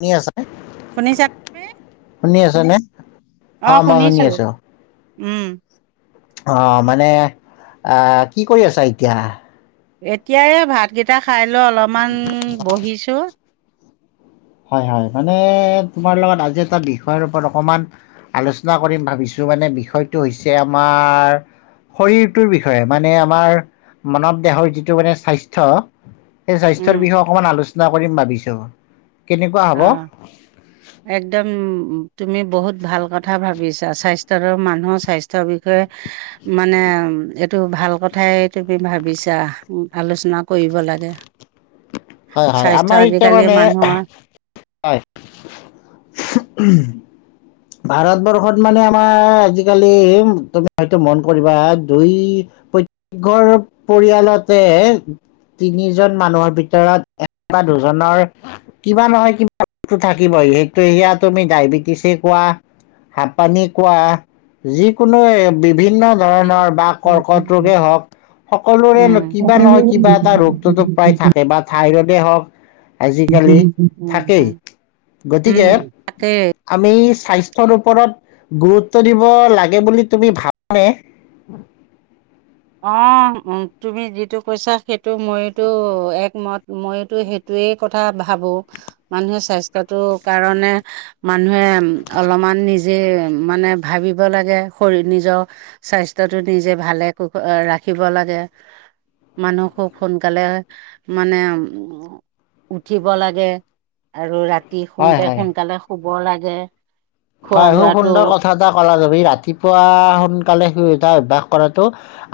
নি আছ শুনিছা তুমি শুনি আছা নে? অ, মই শুনি আছো। উম অ, মানে আ কি কৰি আছা এতিয়া? এতিয়া এই ভাতকেইটা খাই লৈ অলপমান বহিছোঁ। হয় হয় মানে তোমাৰ লগত আজি এটা বিষয়ৰ ওপৰত অকমান আলোচনা কৰিম ভাবিছো মানে বিষয়টো হৈছে আমাৰ শৰীৰটোৰ বিষয়ে মানে আমাৰ মানৱ দেহৰ যিটো মানে স্বাস্থ্য। উম স্বাস্থ্যৰবিষয়ে অকনমান আলোচনা। কিবা কৰিম ভাবিছো। কেনেকুৱা হ'ব? আঁহ একদম। তুমি বহুত ভাল কথা ভাবিছা স্বাস্থ্য মানুহৰ স্বাস্থ্যৰ বিষয়ে মানে তটো ভাল কথাই তুমি ভাবিছা আলোচনা কৰিব লাগে। হয় স্বাস্থ্য হয় আজিকালি মানুহৰ আমাৰ এতিয়া মানে। হয় চাই ভাৰতবৰ্ষত মানে আমাৰ আজিকালি তুমি হয়তো মন কৰিবা দুই প্ৰত্যেক ঘৰ পৰিয়ালতে তিনিজন মানুহৰ ভিতৰত বা দুজনৰ কিবা নহয় কিবা বস্তু থাকিবই সেইটো এয়া তুমি ডায়বেটিচ। কোৱা হ পানী কোৱা যিকোনো। বিভিন্ন ধৰণৰ বা কৰ্কট ৰোগে হওঁক সকলোৰে উম কিবা নহয় কিবা এটা ৰোগটোতো প্ৰায় থাকে বা থাইৰইড দে হক আজিকালি উম থাকেই গতিকে উম তাকেই আমি স্বাস্থ্যৰ ওপৰত গুৰুত্ব দিব লাগে বুলি তুমি ভাবা নে। অ তুমি যিটো কৈছা সেইটো মইতো একমত মইতো সেইটোৱেই কথা ভাবো মানুহে স্বাস্থ্যটো কাৰণে মানুহে অলপমান নিজে মানে ভাবিব লাগে শৰীৰ নিজৰ স্বাস্থ্যটো নিজে ভালে। ৰাখিব লাগে মানুহ খুব সোনকালে মানে উ উঠিব লাগে আৰু ৰা। হয় শুওঁতে হয় সোনকালে শুব। ব লাগে। খোৱা হয় খুব লোৱাটো সুন্দৰ কথা এটা কলা যাব। ৰাতিপুৱা সোনকালে শুই উঠা অভ্যাস কৰাতটো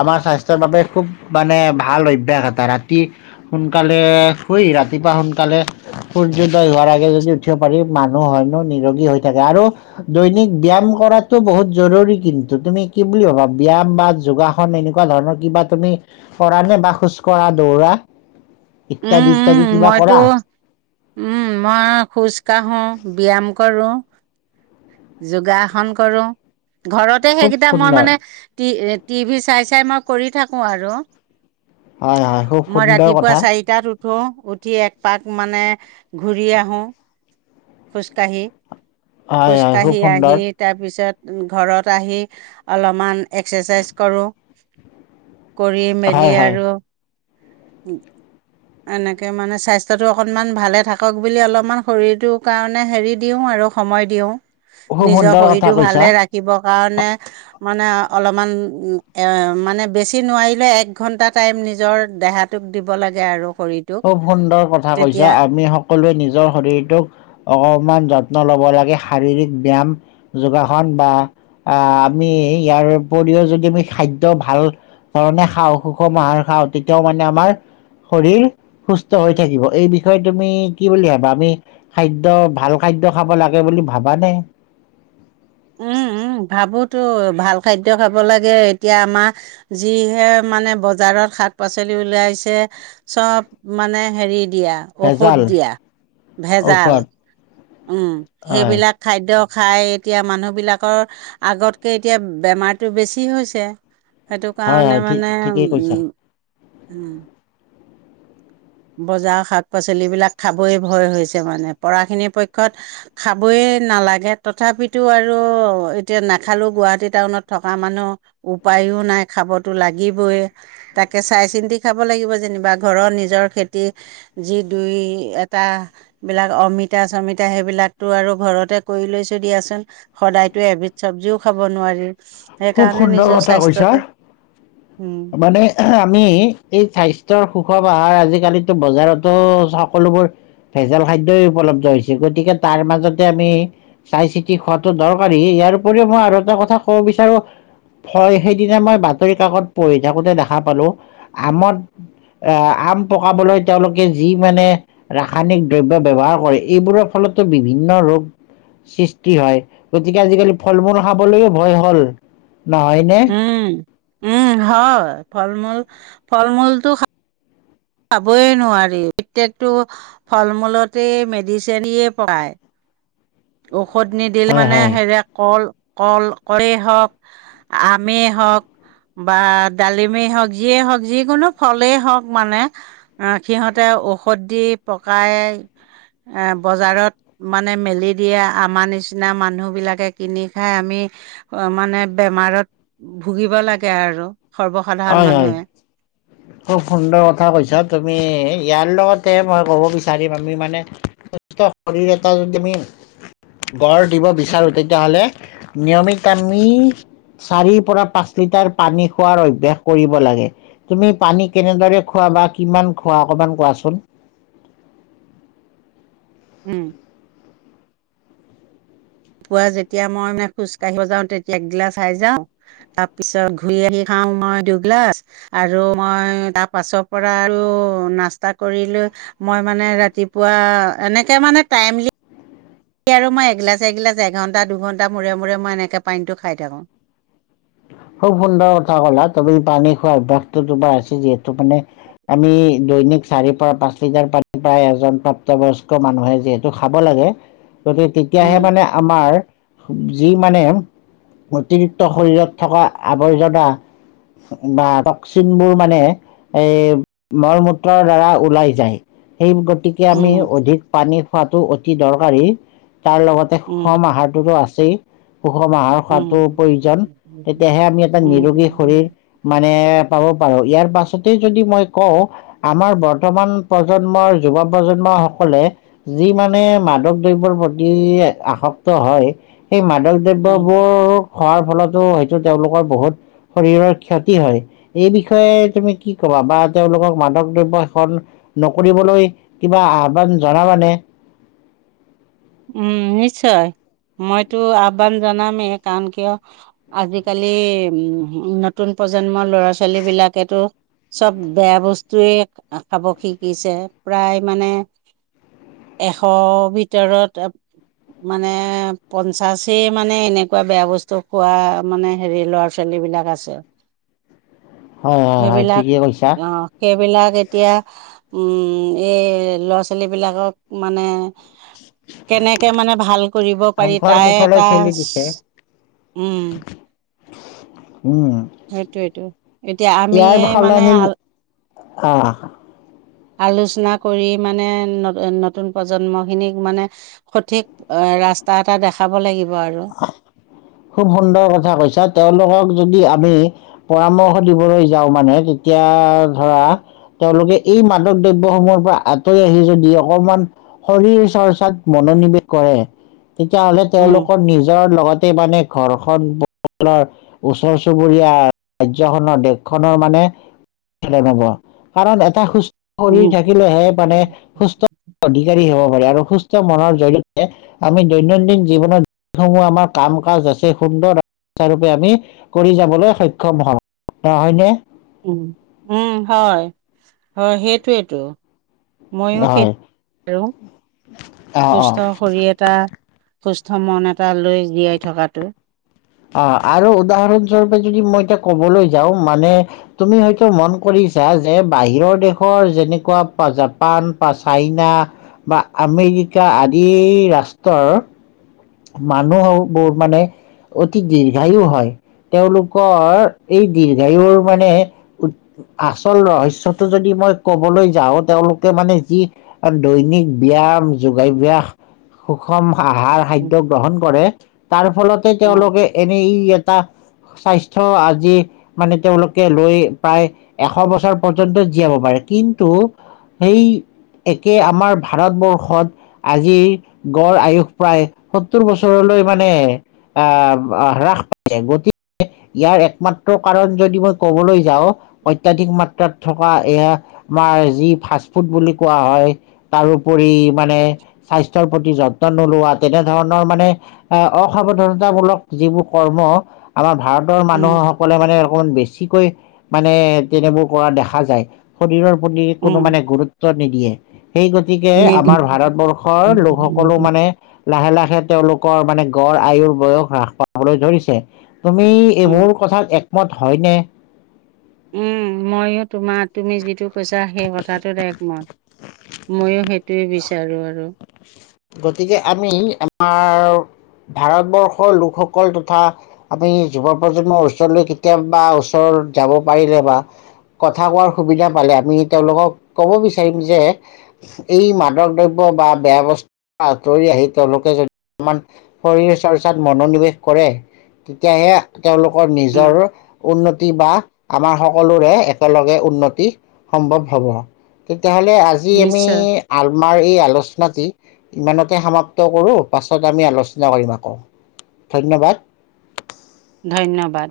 আমাৰ স্বাস্থ্যৰ বাবে খুব মানে ভাল অভ্যাস এটা ৰাতি সোনকালে শুই ৰাতিপুৱা সোনকালে সূৰ্যোদয় হোৱাৰ আগে যদি উঠিব পাৰি মানুহ হয়নো নিৰোগী হৈ থাকে আৰু। দৈনিক ব্যয়ায়াম কৰাতটো বহুত জৰুৰী কিন্তু তুমি কি বুলি ভাবা ব্যায়াম বা যোগাসন এনেকুৱা ধৰণৰ কিবা তুমি কৰা নে বা খোজ কঢ়া দৌৰা। উম, ইত্যাদি উম, ইত্যাদি কিবা মইতো কৰা উম মই খোজ কাঢ়ো ব্যায়াম কৰোঁ যোগাসন কৰো ঘৰতে খুব সেইকেইটা মই সুন্দৰ মানে তি। টিভি চাই চাই মই কৰি থাকো আৰু হয় হয় খুব মই সুন্দৰ ৰাতিপুৱা কথা। চাৰিটাত উঠো উঠি এক পাক মানে ঘূৰি আহোঁ খোজকাঢ়ি। হয় খুব কাঢ়ি আহি সুন্দৰ তাৰপিছত ঘৰত আহি অলপমান এক্সাৰচাইজ কৰোঁ। কৰি মেলি হয় হয় আৰু এনেকে মানে স্বাস্থ্যটো অকনমান ভালে থাকক বুলি অলপমান শৰীৰটোৰ কাৰণে হেৰি দিওঁ আৰু সময় দিওঁ খুব নিজৰ সুন্দৰ কথা শৰীৰতটো কৈছা ভালে ৰাখিব কাৰণে মানে অলপমান মানে বেছি নোৱাৰিলে এক ঘণ্টা টাইম নিজৰ দেহাটোক দিব লাগে আৰু শৰীৰটোক খুব সুন্দৰ কথা কৈছে তেতিয়া আমি সকলোৱে নিজৰ শৰীৰটোক অকমান যত্ন লব লাগে শাৰীৰিক ব্যায়াম যোগাসন বা আহ আমি ইয়াৰ উপৰিও যদি আমি খাদ্য ভাল ধৰণে খাওঁ সুষম আহাৰ খাওঁ তেতিয়াও মানে আমাৰ শৰীৰ সুস্থ হৈ থাকিব এই বিষয়ে তুমি কি বুলি ভাবা আমি খাদ্য ভাল খাদ্য খাব লাগে বুলি ভাবানে উম উম ভাবোতো ভাল খাদ্য খাব লাগে এতিয়া আমাৰ যিহে মানে বজাৰত শাক-পাচলি উওলাইছে চব মানে হেৰিত ঔষধ ভেজাল দিয়া ঔষধ ভেজাল উম হয় সেইবিলাক খাদ খাই এতিয়া মানুহবিলাকৰ আগতকে এতিয়া বেমাৰতটো বেছি হৈছে সেইটো হয় কাৰণে হয় ঠিক মানে ঠিকেই কৈছা উম বজাৰ শাক পাচলিবিলাক খাবয়ই ভয় হৈছে মানে পঢ়াখিনিৰ পক্ষত খাবয়ে নালাগে তথাপিতো আৰু এতিয়া নাখালো গুৱাহাটী টাউনত থকা মানুহ উপায়ো নাই খাবতো লাগিবইে তাকে চাই চিন্তি খাব লাগিব যেনিবা ঘৰৰ নিজৰ খেতি যি দুই এটাবিলাক অমিতা চমিতা সেইবিলাকতো আৰু ঘৰতে কৰি লৈছোঁ দিয়াচোন সদায়তো এবিধ চব্জিও খাব নোৱাৰি খুব সেইকাৰণে সুন্দৰ নিজৰ কথা কৈছ স্বাস্থ্যটো উম মানে আমি এই স্বাস্থ্যৰ সুখত আজিকালিতো বজাৰতো সকলোবোৰ ভেজাল খাদ্যই উপলব্ধ হৈছে গতিকে তাৰ মাজতে আমি চাই চিতি খোৱাাতটো দৰকাৰী ইয়াৰ উপৰিও মই আৰু এটা কথা কব বিচাৰো হয় সেইদিনা মই বাতৰি কাকত পঢ়ি থাকোতে দেখা পালো আমত আহ আম পকাবলৈ তেওঁলোকে যি মানে ৰাসায়নিক দ্ৰব্য ব্যৱহাৰ কৰে এইবোৰৰ ফলতো বিভিন্ন ৰোগ সৃষ্টি হয় গতিকে আজিকালি ফল মূল খাবলৈয়ও ভয় হ'ল নহয়নে উম উম হয় ফল মূল ফল মূলটো খাবই নোৱাৰি প্ৰত্যেকটো ফল মূলতেই মেডিচিনিয়ে পায় অ ঔষধ নিদিলে হয় মানে হয় হেৰে কল কল কয়েই হওক আমেই হওক বা ডালিমেই হওক যিয়েই হওক যিকোনো ফলেই হওক মানে সিহঁতে ঔষধ দি পকাই বজাৰত মানে মেলি দিয়ে আমাৰ নিচিনা মানুহ বিলাকে কিনি খাই আমি মানে বেমাৰত ভুগিব লাগে আৰু সৰ্বসাধাৰণ হয় হয় মানুহে খুব সুন্দৰ কথা কৈছা তুমি ইয়াৰ লগত মই ক'ব বিচাৰিম আমি মানে স শৰীৰ এটা যদি আমি গঢ় দিব বিচাৰো তেতিয়াহলে নিয়মিত আমি চাৰিৰ পৰা পাঁচ লিটাৰ পানী খোৱাৰ অভ্যাস কৰিব লাগে তুমি পানী কেনেদৰে খোৱা বা কিমান খোৱা অকমান কোৱাচোন উম ৰাতিপুৱা যেতিয়া মই মানে খোজ কাঢ়িব যাওঁ তেতিয়া এগিলাচ সাই যাওঁ তাৰপিছত ঘূৰি আহি খাওঁ মই দুগিলাছ আৰু মই তাৰ পাছৰ পৰা আৰু নাস্তা কৰি লৈ মই মানে ৰাতিপুৱা এনেকে মানে টাইমলি স আৰু মই এগিলাছ এগিলাছ এঘণ্টা দুঘণ্টা মূৰে মূৰে মই এনেকে পানীটো খাই থাকোঁ খুব সুন্দৰ কথা কলা তুমি পানী অভ্যাসটো তোমাৰ আছে যিহেতু মানে আমি দৈনিক চাৰিৰ পৰা পাঁচ লিটাৰ পানী প্ৰায় এজন প্ৰাপ্তবয়স্ক মানুহে যিহেতু খাব লাগে। গতিকে তেতিয়াহে উম মানে আমাৰ যি মানে অতিৰিক্ত শৰীৰত। থকা আৱৰ্জনা বা টকচিনবোৰ মানে এই মল মূত্ৰৰ দ্বাৰা ওলাই যায়। সেই গতিকে আমি উম অধিক পানী খোৱাটো অতি দৰকাৰী। তাৰ লগতে উম সুষম আহাৰটোতো আছে। চেই পুখ মাহাৰ উম খোৱাতো প্ৰয়োজন তেতিয়াহে আমি এটা উম নিৰোগী শৰীৰ মানে পাব। ইয়াৰ পাছতে যদি মই কওঁ আমাৰ বৰ্তমান প্ৰজন্মৰ যুৱ প্ৰজন্ম সকলে যি মানে মাদক দ্ৰবৰ প্ৰতি আসক্ত হয় সেই ম পদক উম দ্ৰব্যবোৰ হোৱাৰ ফলত হয়তো তেওঁলোকৰ বহুত। শৰীৰৰ ক্ষতি হয় এই বিষয়ে তুমি কি কবা বা তেওঁলোকক মাদক দ্ৰব্য সেষন নকৰিবলৈ কিবা আহ্বান জনাবানে উম নিশ্চয় মইতো আহ্বান জনামেই কাৰণ কিয় আজিকালি উ নতুন প্ৰজন্মৰ ল'ৰা ছোৱালী বিলাকেতো চব বেয়া বস্তুয়ে খাব শিকিছে প্ৰায় মানে এশ ভিতৰত। মানে পঞ্চাশেই মানে এনেকুৱা বেয়া বস্তু খোৱা মানে হেৰি ল'ৰা ছোৱালীবিলাক আছে। হয় হয় হয় ঠিকে কৰিছা। বিলাক এতিয়া এই ল'ৰা ছোৱালীবিলাকক মানে [unintelligible] কেনেকে মানে ভাল কৰিব পাৰি সংসাৰ তাই মুখলৈ এটা ঠেলি দিছে। উম উম, সেইটোয়েইটো এতিয়া আমি মানে আ অ। আলোচনা কৰি মানে নতুন প্ৰজন্মখিনিক মানে সঠিক ৰাস্তা এটা দেখাব লাগিব। আৰু খুব সুন্দৰ কথা কৈছা তেওঁলোকক যদি আমি পৰামৰ্শ দিবলৈ যাওঁ মানে তেতিয়া ধৰা তেওঁলোকে এই মাদক দ্ৰব্যসমূহৰ পৰা আঁতৰি আহি যদি অকমান শৰীৰ চৰ্চাত মনোনিৱেশ কৰে তেতিয়াহ'লে উম তেওঁলোকৰ নিজৰ লগত বানে ঘৰখন ওচৰ চুবুৰীয়া ৰাজ্যখনৰ দেশখনৰ মানে হব কাৰণ এটা সুস্থ শৰীৰ উম থাকিলেহে মানে সুস্থ অধিকাৰী হব। আৰু সুস্থ মনৰ জৰিয়তে আমি দৈনন্দিন জীৱনত যিসমূহ আমাৰ কাম কাজ আছে। সুন্দৰ ৰূপে আমি কৰি যাবলৈ সক্ষম হওঁ নহয়নে। উ উম হয় হয় সেইটোৱেটো। ময়ো সেই হয় অ অ সুস্থ শৰীৰ এটা সুস্থ মন এটা লৈ জীয়াই থকাটো অ আৰু উদাহৰণ স্বৰূপে যদি মই এতিয়া ক'বলৈ যাওঁ মানে তুমি হয়তো মন কৰিছা যে বাহিৰৰ দেশৰ যেনেকুৱা প জাপান বা ছাইনা বা আমেৰিকা আদি ৰাষ্ট্ৰৰ মানুহ হও বহুত মানে দীৰ্ঘায়ু হয় তেওঁলোকৰ এই দীৰ্ঘায়ুৰ মানে আচল ৰহস্যটো যদি মই ক'বলৈ যাওঁ তেওঁলোকে মানে যি দৈনিক ব্যায়াম যোগাভ্যাস সুষম আহাৰ উম সাধ্য কৰে। তাৰ ফলতে উম তেওঁলোকে এন মে ই এটা স্বাস্থ্য আজি মানে তেওঁলোকে লৈ প্ৰায় এশ বছৰ পৰ্যন্ত জীয়াব পাৰে কিন্তু সেই একে আমাৰ ভাৰতবৰ্ষত আজিৰ গড় আয়ুস প্ৰায় সত্তৰ বছৰলৈ মানে আহ হ্ৰাস পাই গতিকে ইয়াৰ একমাত্ৰ কাৰণ যদি মই ক'বলৈ যাওঁ অত্যাধিক মাত্ৰাত থকা এ আমাৰ যি ফাষ্ট ফুড বুলি কোৱা হয় তাৰোপৰি মানে স্বাস্থ্যৰ প্ৰতি যত্ন নোলোৱাত তেনেধৰণৰ মানে অসাৱধনতামূলক যিবোৰ কৰ্ম আমাৰ ভাৰতৰ উম মানুহসকলে মানে অকমান বেছিকৈ মানে তেনেবোৰ কৰা দেখা যায় শৰীৰৰ শৰীৰৰ প্ৰতি কোনো উম মানে গুৰুত্ব নিদিয়ে সেই গতিকে নিদি আমাৰ ভাৰতবৰ্ষৰ লোকসকলো মানে লাহে লাহে তেওঁলোকৰ মানে গড় আয়ুৰ বয়স হ্ৰাস পাবলৈ ধৰিছে তুমি উম এইবোৰ কথাত এক মত হয়নে উম ময়ো তোমাৰ তুমি যিটো কৈছা সেই কথাটো একমত ময়ো সেইটো গতিকে আমি আমাৰ ভাৰতবৰ্ষৰ লোকসকল তথা আমি যুৱ প্ৰজন্মৰ ওচৰলৈ কেতিয়াবা ওচৰত যাব পাৰিলে বা কথা কোৱাৰ সুবিধা পালে আমি তেওঁলোকক কব বিচাৰিম যে এই মাদক দ্ৰব্য বা বেয়া বস্তু আঁতৰি আহি তেওঁলোকে যদি আমাৰ শৰীৰ চৰ্চাত মনোনিৱেশ কৰে তেতিয়াহে তেওঁলোকৰ উম নিজৰ উন্নতি বা আমাৰ সকলোৰে একেলগে উন্নতি সম্ভৱ হ'ব তেতিয়াহ'লে আজি আমি নিশ্চয় আমাৰ এই আলোচনাটি ইমানতে সমাপ্ত কৰোঁ পাছত আমি আলোচনা কৰিম আকৌ ধন্যবাদ ধন্যবাদ